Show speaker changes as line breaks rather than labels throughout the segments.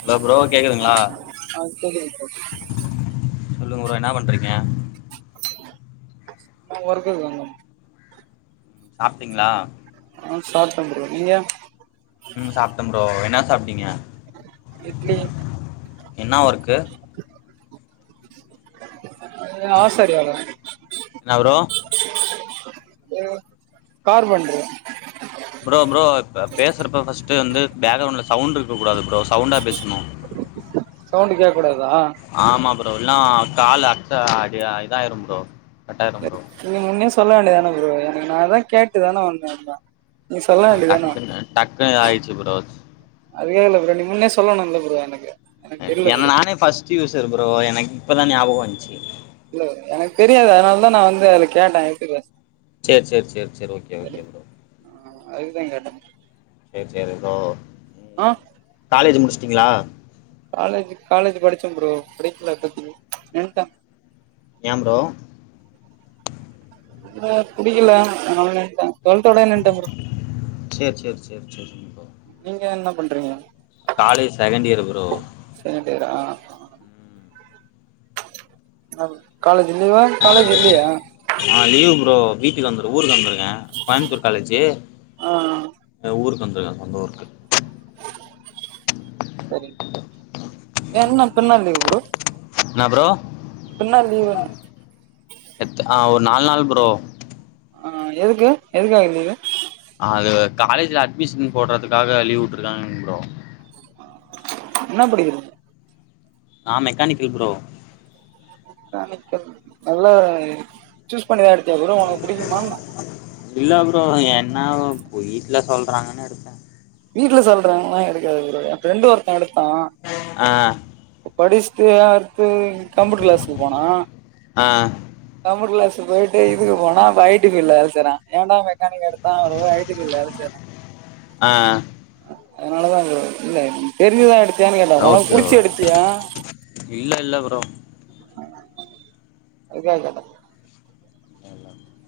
hello bro கேக்குதுங்களா
ஆ கேக்குது ப்ரோ
சொல்லுங்க ப்ரோ என்ன பண்றீங்க
அ ஒருகுக்கு வந்தே
சாப்ட்டீங்களா
ஆ சாப்ட்டேன் ப்ரோ நீங்க
ம் சாப்ட்டேன் ப்ரோ என்ன சாப்ட்டீங்க
இட்லி
என்ன ஒர்க்கு
ஆசாரி வேல
என்ன ப்ரோ
கார்பெண்டர்
ப்ரோ ப்ரோ இப்ப பேசுறப்ப ஃபஸ்ட்டு வந்து பேக்ரவுண்ட்ல சவுண்ட் இருக்க கூடாது ப்ரோ சவுண்டா பேசணு
சவுண்டு கேக்க கூடாதா
ஆமா ப்ரோ இல்லனா கால் அக்ஸ் அ இதாயிரும் ப்ரோ கட்டாயிரும் ப்ரோ
நீங்க முன்னே சொல்ல வேண்டியதானே ப்ரோ எனக்கு நா அதா கேட்டு தானே வந்தே நீ சொல்ல
அ
வேண்டியதான
டக்குனு டக்குனு இதாயிச்சு ப்ரோ
அதுகாக இல்ல ப்ரோ நீங்க முன்னே சொல்லணும்ல ப்ரோ எனக்கு எனக்கு தெரில
என்
ப்ரோ
நானே ஃபஸ்ட்டு யூசர் ப்ரோ எனக்கு இப்பதா ஞாபகம் வந்துச்சு
இல்ல எனக்கு தெரியாது அதுனாலதா நான் வந்து அதுல கேட்டே எப்டி பேச
சேரி சேரி சேரி சேரி ஓகே ஓகே ப்ரோ
ஆ அதுக்கு தா கேட்டே
சேரி சேரி ப்ரோ
ஆ
காலேஜ் முடிச்சுட்டிங்களா
காலேஜ் காலேஜ் படிச்சே ப்ரோ படிக்கல அப்ப தின் நின்னுட்டே
ஏ ப்ரோ
இல்ல புடிக்கல அதுனால நின்னுட்டே டூவெல்த் ஓடயே நின்
சேர் சேர் சேர் சேர்
நீங்க என்ன பண்றீங்க
college second year bro
second இயரா அ காலேஜ் லீவா காலேஜ் இல்லீயா
ஆ லீவு ப்ரோ வீட்டுக்கு வந்துரு ஊர்க்கு வந்தரு கே கோயம்முத்தூர் காலேஜீ
ஆ
அ ஊருக்கு வந்திருக்கே சொந்த ஊருக்கு
செரிங் ப்ரோ ஏ இன்னு எத்தன நாள் லீவு ப்ரோ
என்ன ப்ரோ
இப்ப என்ன லீவுன்ன
எ ஆ ஒரு நாலு நாள் ப்ரோ
ஆ எதுக்கு எதுக்காக லீவு
அது காலேஜ்ல அட்மிஷன் போடுறதுக்காக லீவ் விட்டுருக்காங்க ப்ரோ
ஆ என்ன படிக்கிற
நா மெக்கானிகல் ப்ரோ
மெக்கானிக்கல் நல்லா சூஸ் பண்ணிதா எடுத்தியா ப்ரோ உனக்கு புடிக்குமா
இல்ல ப்ரோ என்னாவு போய் வீட்ல சொல்றாங்கனு எடுத்தே
வீட்ல சொல்றாங்கல்லா எடுக்கல ப்ரோ எ ஃப்ரெண்டு ஒருத்தே எடுத்தா
அ
படிச்சுட்டு அடுத்து கம்யூட்டர் கிளாஸ்க்கு போனா
ஆ
கம்பியூட்டர் க்ளாஸ்க்கு போயிட்டு இதுக்கு போனா இப்ப ஐ டி ஃப்ல்டுல வேல செய்றா ஏன்டா மெக்கானிக் எடு த்தா இப்ப பாரு ஐ டி ஃப்ல்டுல வேல செய்றா
அ
அதனாலதா ப்ரோ இல்ல தெரிஞ்சுதா எடுத்தியான்னு கேட்ட ஒனக்கு
ஓகே ஓ
புடிச்சி எடுத்தியா
இல்ல இல்ல ப்ரோ
அதுக்காக கேட்டே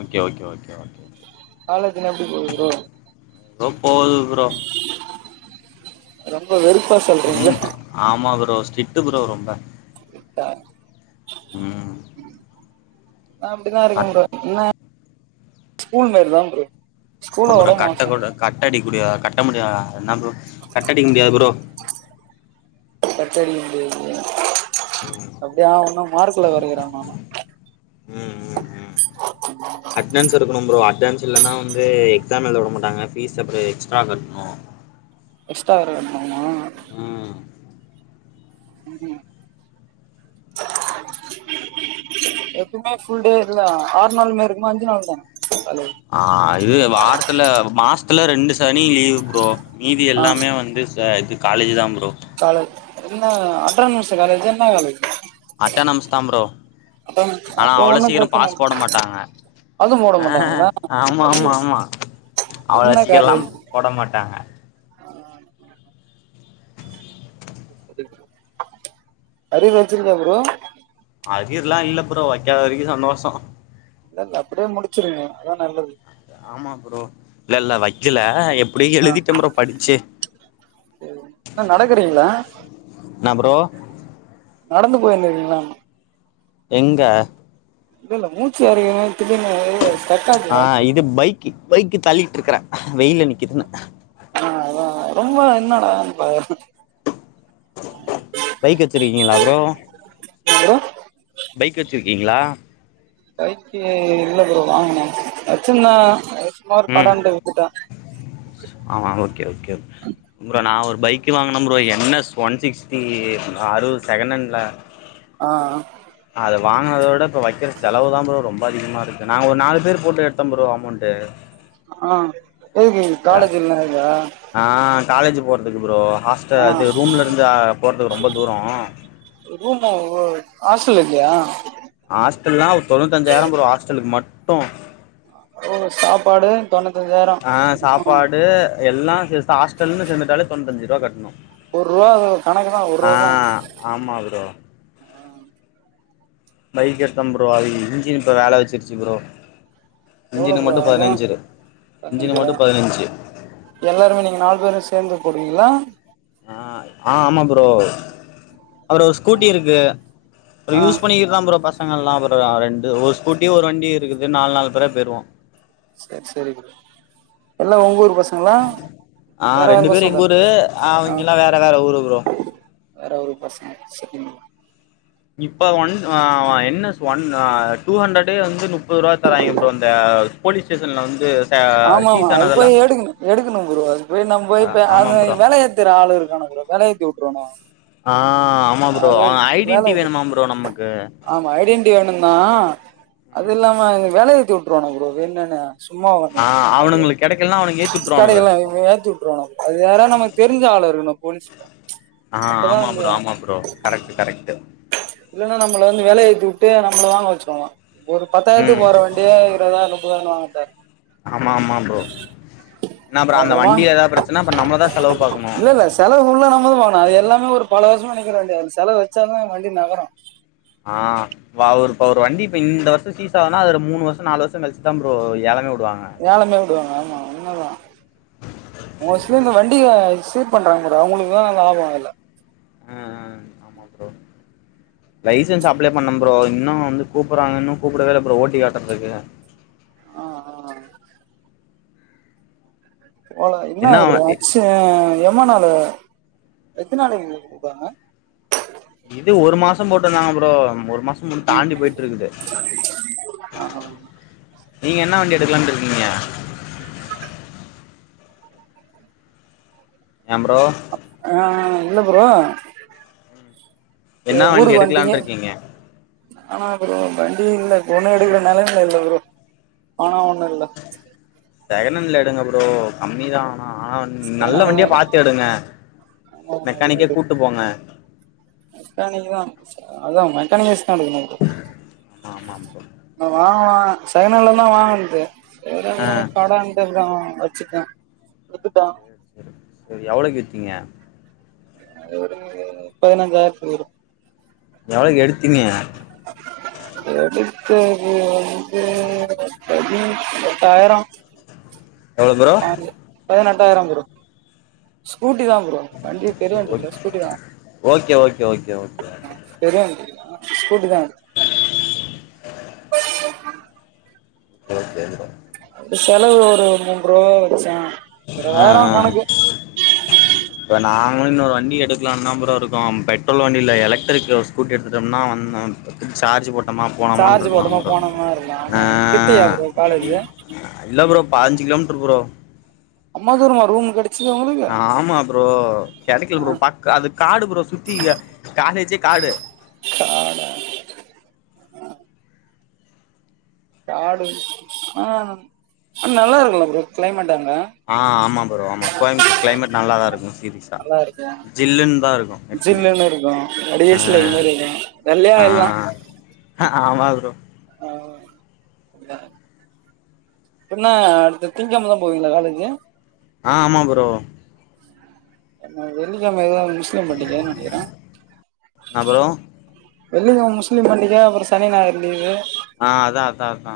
ஓகே ஓகே ஓகே ஓகே
காலேஜ்லா எப்டி போகுது ப்ரோ
எதோ போகுது ப்ரோ
ரொம்ப வெறுப்பா சொல்றீங்ளே
ரொம் ஆமா ப்ரோ ஸ்ட்ரிட்டு ப்ரோ ரொம்ப
ப
ம்
அப்டித்தா இருக்கு
கட்
ப்ரோ இன்ன ஸ்கூல் மாரி தா ப்ரோ ஸ்கூல
ஆ ப்ரோ
விட
கட்ட
மோசோ
கூட கட்ட அடிக்ககூடிய கட்ட முடியாதா என்ன ப்ரோ கட் அடிக்க முடியாது ப்ரோ
கட் அடிக்க முடியாது ப்ரோ
ம்
அப்டியே ஆ ஊ னா மார்க்குல கொறைக்கிறாங்களாமா
ம் ம் ம்
[inaudible]
அட்டன்டென்ஸ்ஸ் இருக்கணு ப்ரோ அட்டன்டென்ஸ் இல்லனா வந்து எக்ஸாம் எழுத விடமாட்டங்க ஃபீஸ் அப்றே எக்ஸ்ட்ரா கட்டணு
எக்ஸ்டா வேற கட்டணுமா
ம்
ம்
[inaudible]
எப்பவுமே ஃபுல் டே இது தானா ஆறு நாள் இருக்கும் அஞ்சு நாள் தான
ஆ இது வாரத்துல மாஸ்த்துல ரெண்டு சனி லீவ் ப்ரோ மீதி
ஆ
எல்லாமே வந்து இது காலேஜ் தான் ப்ரோ
காலேஜ் என்ன அட்டர்னெசு காலேஜ் என்ன காலேஜு
அட்ட நம்ஸ்தான் ப்ரோ ஆனா
அப்ப
அவ்ளோ
ஒன்னும்
சீக்ரோ
பிரச்சனை
பாஸ்
இல்ல
போட மாட்டாங்க
அது போட
அ
மாட்டாங்களா
ஆமா ஆமா
ஐய
ஆமா
அது
அவ்ளோ
என்ன
சீக்கிரம்ல்லாம்
காலேஜ்
போட மாட்டாங்க
அரியர் வச்சிகிர்யா ப்ரோ
அரியர்லாம் இல்ல ப்ரோ வைக்காத வரைக்கு சந்தோசோ
இதல்ல அப்டியே முடிச்சிருங்க அதா நல்லது
ஆமா ப்ரோ இல்ல இல்ல வைக்கல எப் ப்புடி
ஆ
எழுதிட்ட ப்ரோ படிச்சு
சரி என்ன நடக்கறீங்களா
என்ன ப்ரோ
நடந்து போயிருந்தீங்களா
எங்க
இல் இல்ல மூச்சு எழைக்கற [unintelligible]
ஆ இது பைக் பைக்கு தள்ளிட்டு இருக்கறேன் வெயில நிக்குதுனு
ஆ அதா ரொம்ப என்னடா பா
பைக் வச்சிருக்கீங்களா ப்ரோ
ப்ரோ
பைக் வச்சுருக்கீங்களா
பைக்கு இல்ல ப்ரோ வாங்கனும் வச்சிருந்தேன் சுமார் கடண்டு வித்துட்டேன்
ஆ ஓகே ஓகே ப்ரோ நா ஒரு பைக்கு வாங்கினேன் bro N S one sixty அது செகணன்ட்ல
ஆ
அது வாங்னதோட இப்ப வைக்கிற செலவு தான் ப்ரோ ரொம் ரொம்ப அதிகமா இருக்கு நாங்க ஒரு நாலு பேர் போட்டு எடுத்தோம் ப்ரோ அமௌண்ட்டு
ஆ எதுக்கு காலேஜு [unintelligible]
ஆஹ் காலேஜ் போறதுக்கு ப்ரோ ஹாஸ்டல்
ஆ
அது ரூம்ல இருந்து போற்துக்கு ரொம்ப தூரோம்
ரூம்பா ஓ ஹாஸ்டல்லக்கிருயா
ஹாஸ்டல்ல்லாம் தொண்ணூத்திஞ்சாயிரம் ப்ரோ ஹாஸ்டலுக்கு மட்டும்
ஓ சாப்பாடு தொண்ணூத்தஞ்சாயிரம் ம்
எல்லாம் சேத்து ஹாஸ்டல்னு சேந்துட்டாலே தொண்ணூத்தஞ்சுருவா கட்ணும்
ஒர்ருபா கணக்கு தான் ஒர்ருபா
ஆமா ப்ரோ பைக் எடுத்தோம் ப்ரோ அது இன்ஜின் இப்போ வேல வச்சருச்சு ப்ரோ
எவ்ளோ
இன்ஜினு
ப்ரோ
மட்டும்
ஆகு
பதினஞ்சு இன்ஜினு
பதினஞ்சு ரூவா
மட்டும் பதினஞ்சு
எல்லாருமே நீங்க நாலு பேரும் சேந்து போடுவீங்ளா
அ ஆ ஆமா ப்ரோ அப்ரோ ஸ்கூடிருக்கு அது
ஆ
யூஸ் பண்ணிக்கலாம் ப்ரோ பசங்கலெல்லாரு ரெண்டு ஒரு ஸ்கூட்டி ஒரு வண்டி இருக்குது நாலு நாலு பேர்யருவோம்
ச்செரி செரி எல்லாம் ஒங்கரூ பச
ஆ ரெண்டு பேரு எங்க ஊரு
ஆ
அவங்க எல்லாம் வேற வேற ஊரு ப்ரோ
வேற ஊரு பசங்க செட்டில்
இப்ப ஒன் அ என் எஸ் ஒன் அ டூ ஹண்ட்ரடே வந் முப்பது ரூபாயா தறாய்ங்க ப்ரோ அந்த போலீஸ் ஸ்டேஷன்ல வந்து ச
ஆமாமா
சீஸ்
அது
ஆனதெல்லா
போயி எடுகணு எடுகணு ப்ரோ அது போய் நா போயி
ஆ
இப்ப
ஆமா
அது
ப்ரோ
வேலயத் இத்தர ஆலுக இருக்கனு புரோ வெலயேத்தி உட்ருவாணுவோ
ஆ ஆமாம் ப்ரோ அவ ஐடின்ட்டி வேணுமா ப்ரோ நமக்கு
வேணும்னா அது இல்லாம வெலயேத்தி உட்ருவாணுவ ப்ரோ வேண்ணணு சும்மா
ஆ அவனுங்களுக்கு கெடைக்கலனா அவனுங்க ஏத்தி வுட்ருவானுங்க
கடைகல்லா ஏத்தி உட் ப்ரோ அது யாரா நமக் தெரிஞ்ச ஆளு இருகணு போலீஸ்ல
ஆ
அப்பதா
ஆமா ப்ரோ ஆமா ப்ரோ கரெக்ட் கரெக்ட்
இல்லனா நம்மள வந்து வெல ஏத்தி உட்டு நம்ள வாங்க வச்சிருவாகோ ஒரு பத்தாயிரதுக்கு
ம்
போற வண்டிய இருவதாயிர முப்பதாயிரன் வாங்கணு
ஆமா ஆமா ப்ரோ நா அப்றம் அந்த
அதுக்கப்புறமா
வண்டிய எதாது பிரச்சன நம்மள தா செலவு பாக்கனு
இல்ல இல்ல செலவு புல்லா நம் தா பாக்கனு அதெல்லாமே ஒரு பல வருசமா நிக்கிற வண்டி அத செலவுவச்சாதா வண்டி நகரு
ஆ வாவ் ஒரு இப்ப ஒரு வண்டி இப்ப இந்த வர்சோ சீஸ் ஆனா அதுல மூணு வர்ஷம் நாலு வர்ஷம் கழிச்சிதா ப்ரோ ஏலமே உடுவாங்க
ஏலமே உடுவாங்க ஆமா உண்ம தா மோஸ்லி இந்த வண் டிகே சீர் பண்றாங்க பாரு அவுங்ளுக்கு தா லாபோ அதல
ம் ம் ம் புரோ லைசன்ஸ் அப்ளை பண்ண ப்ரோ இன்னு வந்து கூப்பர்றாங்க இன்னு கூப்டவே இல்ல ப்ரோ ஓட்டி காட்றதுகு
ஆ ஆ ஒல இன்னா
என்ன
ஒரு அச்சி எம்மா நாளு எத்னாலு இத குடுபாங்க
இது ஒரு மாசோ போட்டுதிருந்தாங்க ப்ரோ ஒரு மாஸ் முன் தாண்டி போயிட்ருக்குது நீங்க என்னா வண்டி எடுக்கலான்டிருகீங்க
[inaudible] [inaudible]
ஏ ப்ரோ
ஆஆஇல்ல ப்ரோ ஏ
என்ன வண்டி
ஊருக்கு வன்டீங்க
எடுக்கலான்னு இருக்கீங்க
ஆனா ப்ரோ வண்டியு இல்ல ஃபோனு எடுக்கற நிலமைல இல்ல ப்ரோ ஆனா ஒண்ணு இல்ல
செகண்லண்ல எடுங்க ப்றோ கம்மி தா ஆனா ஆனா வன் நல்ல
அதனாலதா
வண்டியா பாத்து எடுங்க மெக்கானிக்க கூட்டு போங்க
மெக்கானிக் தா அதா மெக்கானிக் வஸ்தா எடுக்கனு
ஆமா ப்ரோ
வாங்லா செகனல்ல தா வாங்கன்து சேரி
ஆ
அப்ரம் கடண்டிருகாங்க வச்சிட்ட ஆ
செரி எவ்ளோக்கு வித்திங்க
அது ஒரு பதினஞ்சாயிறதுக்கு வரும்
எவ்ளோகு எடுத்தினி
எடுத்தது வந்து பதி எட்டாயிரோ
எவ்வளோ ப்ரோ
பதினெட்டாயிரம் புரோ ஸ்கூட்டி தா bro
okay okay okay okay
பெரிய வண்டி இல்ல ஸ்கூட்டி தா எடுத்த
ஓ சே
இந்த செலவு ஒரு மூண்றுவா வச்சா
ஆ ஆ இப்ப நாங்களு இன்னொறு வண்டி எடுக்கலான்தா ப்ரோ இருக்கோ பெட்ரோல் வண்டி இல்ல எலக்ட்ரிக்கு ஸ்கூட்டி எடுத்துட்டோம்னா ஒன்னு சார்ஜ் போட் டோமா
சார்ஜ்
போனமான்ருக்கலா
போட்டோமா
ப்ரோ
போனோமா இருக்கலாம் ஆமா கிட்டயா
ஆ
ப்ரோ காலேஜ்
இல்ல ப்ரோ பாஞ்சு கிலோமீட்டர் ப்ரோ
அம்மா தூரமா ரூம் காடி
ஆமா ப்ரோ கெடைக்கல
ஆ,
ப்ரோ பக் அது காடு ப்ரோ சுத்தி காலேஜே காடு
காடா காடு ஆனா ஆனா நல்லா இருக்குல்ல ப்ரோ கிளைமேட் அங்க
ஆ ஆமா பரோ ஆமா கோயம்புத்தர் கிளைமேட் நல்லாதா இருக்கு சீரீஸ்
நல்லா இருக்கே
ஜில்லுன் தா இருக்கு
ஜில்லுனு இருக்கு கடைசில இது மாரி இருக்கு வெள்ளையா எல்லா
ஹ ஆமா ப்ரோ
ஆ தா என்னா அடுத்த திங் கெழம தா போவீங்களா காலேஜு
ஆ ஆமா ப்ரோ
என்ன வெள்ளிக்கெழம ஏதா முஸ்லிம் பண்டிகையா நெனைக்குறே
என்ன ப்ரோ
வெள்ளிக்கெழம முஸ்லிம் பண்டிக அப்புறோ சனி ஞாயிறு லீவு
ஆ அதா அதா அதா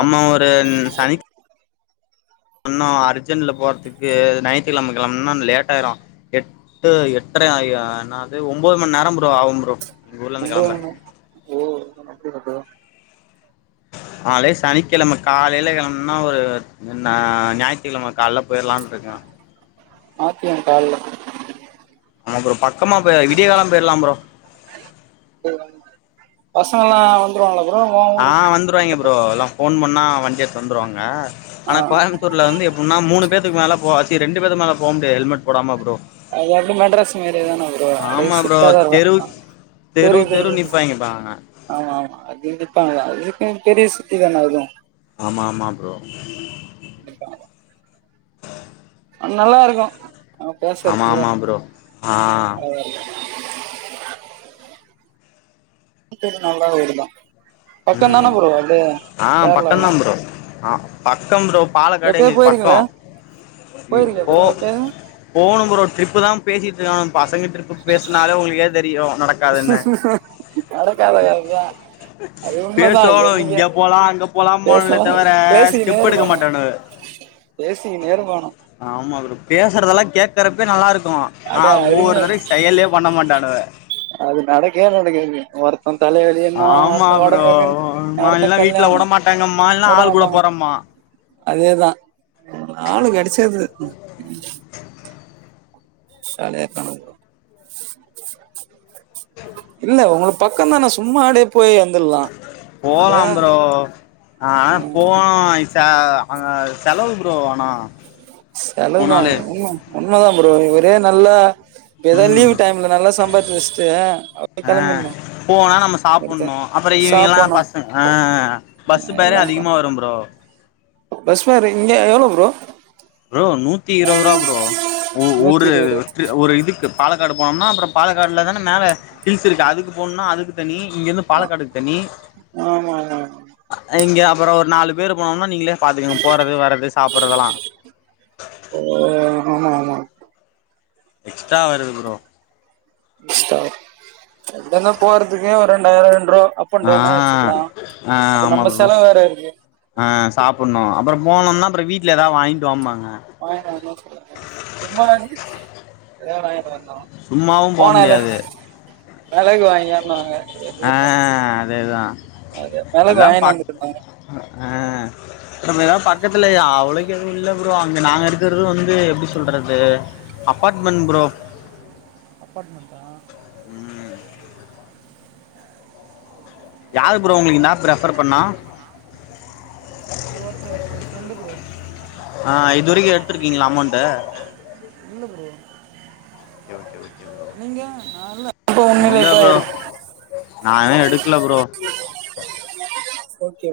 அமா ஒரு சனி இன்னு அர்ஜென்ட்ல போறதுக்கு நைட்டு நம்ம கெளம்புனுனா லேட் ஆயிடு எட் டு எட்ரயா யா என்னாது ஒன்பது மணி நேர ப்ரோ ஆவு ப்ரோ எங்க ஊர்ல இருந்து
ஒம்பது
கிளம்ப
மண் நே ஏ என்ன இப்டிருக்கு
நாளே சனிக்கெழம காலையில கெளபம்னுனா ஒரு என்ன ஞாயித்துக்கெழம கால்ல போயிட்லான்ருக்கே
மாத்திய கால்ல
ஆமா ப்ரோ பக்கமா போய் அ விடிய கால்ல போயிட்லா ப்ரோ
போயிட்லால பசங்கல்லா வந் துருவாங்கள ப்ரோ வா
ஆ வந்துருவாய்ங்க ப்ரோ எல்லா ஃபோன் பண்ணா வண்டி எடுத்து வந்துருவாங்க
ஆ
ஆனா கோயம் தூர்ல வந்து எப்டினா மூணு பேதுக்கு மேலலா போகாதி ரெண்டு பேத்து மேல போ முடியாது ஹெல்மெட் போடாம ப்ரோ
அது அப்டி மெட்ராஸ் மாரிதான ப்ரோ அப்டியே
ஆமா ப்ரோ
ஸ்டிட்டா தா
தெரு
இருக்கு ஆ
தெரு
தெரியுது
தெரு
தெரியுது
நிப்பாய்ங்க பா அங்க
ஆமா ஆமா அது நிப்பாங்க அதுக்கு பெரிய சிட்டி தானே அதுவு
ஆமா ஆமா ப்ரோ
[unintelligible] நல்லா இருக்கு அங்க
ஆமா
பேசறக்கு
ஆமா ப்ரோ ஆ
நல்லா இருக்கு [unintelligible] நல்லா வருதா
ம் ஆ பக்கந்தா
கேரளாலா
ப்ரோ ஆ பக்க ப்ரோ பாலகாடு
எப்பயோ
எங்களுக் பக்கோ
போயிருக்கீங்களா
ம்
போயிருக்கியா
போ
ப்ரோ எப்பயாவது
போகனு ப்ரோ ட்ரிப்பு தா பேசிட்ருகாங்க பசங்க ட்ரிப்பு பேசுனாலே உங்களுக்கே தெரியு நடக்
நடக்காத கததா
பேசுவானுங்க இங்க போலா அங்க போலாம்ப்பானுங்க்லே
பேசலா
தவர ஸ்டெப் எடுக்க மாட்டானுங்க
பேசிகுனே இருப்பானு
ஆமா ப்ரோ பேசறதெல்லா கேக்கறப்ப நல்லா இருக்கு ஆனா
அட அருமையா
ஒவ்வொருதரவையு
இருக்கு
செயல்லே பண்ண மாட்டானுவ
அது நடக்கே நடக்காது வொர் ம் தலைவலினா
ஆமா
அடுத்து
ப்ரோ
ஒடம்புவலி
அம்மா
அடுத்த
எல்லா வீட்ல உட
கல்யாணோ
மாட்டாங்கம்மா எல்லா
கூட
ஆள்
வந்தவங்
போறம்மா
அதேதா நாலு கெடச்சது கால்லே காணோ ப்ரோ இல்ல உங்ளு பக்கந்தான சும்மா அடே போயி வந்துர்லா
போலாம்
நம்ப
ப்ரோ ஆ போனா அய்சா ஆ செலவு ப்ரோ ஆனா
செலவுதா
போனாலே
உண்ம உண்மதா ப்ரோ ஒரே நாள்ள எதாது லீவ்
ம்
டைம்ல நல்லா சம்பாச்சி வெஷ்டு அப்டே
ஆ
கெளம்பிண்ணு
போனா நாம சாப்புண்ணு அப்றோ ஈவினிங்லா பஸ்சு ஆ பஸ்சு பேரே
எல்லா
அதிகமா
பண்ணு
வரும் ப்ரோ
பஸ் ஃபேர் இங்கே எவ்ளோ ப்ரோ
ப்ரோ நூத்திஇரவரூவா ப்ரோ ஒ ஒரு
நூத்தி இருவது
இது ஒரு இதுக்கு பாலக்காடு போனோம்னா அப்றோ பாலக்காட்ல தா மேல ஹில்ஸ் இருக்கு அதுக்கு போணுனா அதுக்கு தனி இங்கேருந்து பாலக்காட்டுக் தனி
ஆமா ஆமா
இங்கே அப்றோ நாலு பேரு போனோனா நீங்ளே பாத்துகங் போறது வர்றது சாப்புற்றதெல்லா
ஓ ஆமா ஆமா
எக்ஸ்ட்ரா வருது ப்ரோ
எக்ஸ்ட்ரா எங்கனா போறதுக்கே ரெண்டாயிர ரெண்ரூவா அப்
ஆ
அப்அண்டவுனா வச்சுக்லா
ஆ
அப்ப
ஆமா
நம்ம
ப்ரோ
செலவு வேற இருக்கு
ஆ சாப்புண்ணு அப்றோ போனோம்னா அப்றோ வீட்ல எதா வாங்கிட்டு வாம்பாங்க
வாங்கிட்டு வந்தோன் சொல்லுங்க சும்மனாட்சிக்கி எதாவது வாங்கின்வந்தோ
சும்மாவும் போ முடியாது
மெளகு வாங்யான்னாங்க
ஆ
[unintelligible]
அதேதா
அது மெளகு
அதா
வாங்கின்
பாக்
வந்து குடுப்பாங்க
ஆ அப்றம் ஏதா பக்கத்துலயா அவளக்கு எதும் இல்ல ப்ரோ அங்க நாங்க இருக்கறது வந்து எப்டி சொல்றது அப்பாட்மென் ப்ரோ
அப்பாட்மெண்ட்டா
ம் யாரு ப்ரோ உங்ளுக் இன் ஆப் ரெஃபர் பண்ணா
அது ஒருத்தர் ஒரு ஃப்ரெண்டு ப்ரோ
ஆ இதுவரிக்கி எத்துருக்கீங்களா அமௌண்ட்டு
இல்ல bro
okay okay okay bro
நீங்க ந இப்ப [unintelligible] [unintelligible]
நா இன்னு எடுக்கல ப்ரோ
ஓகே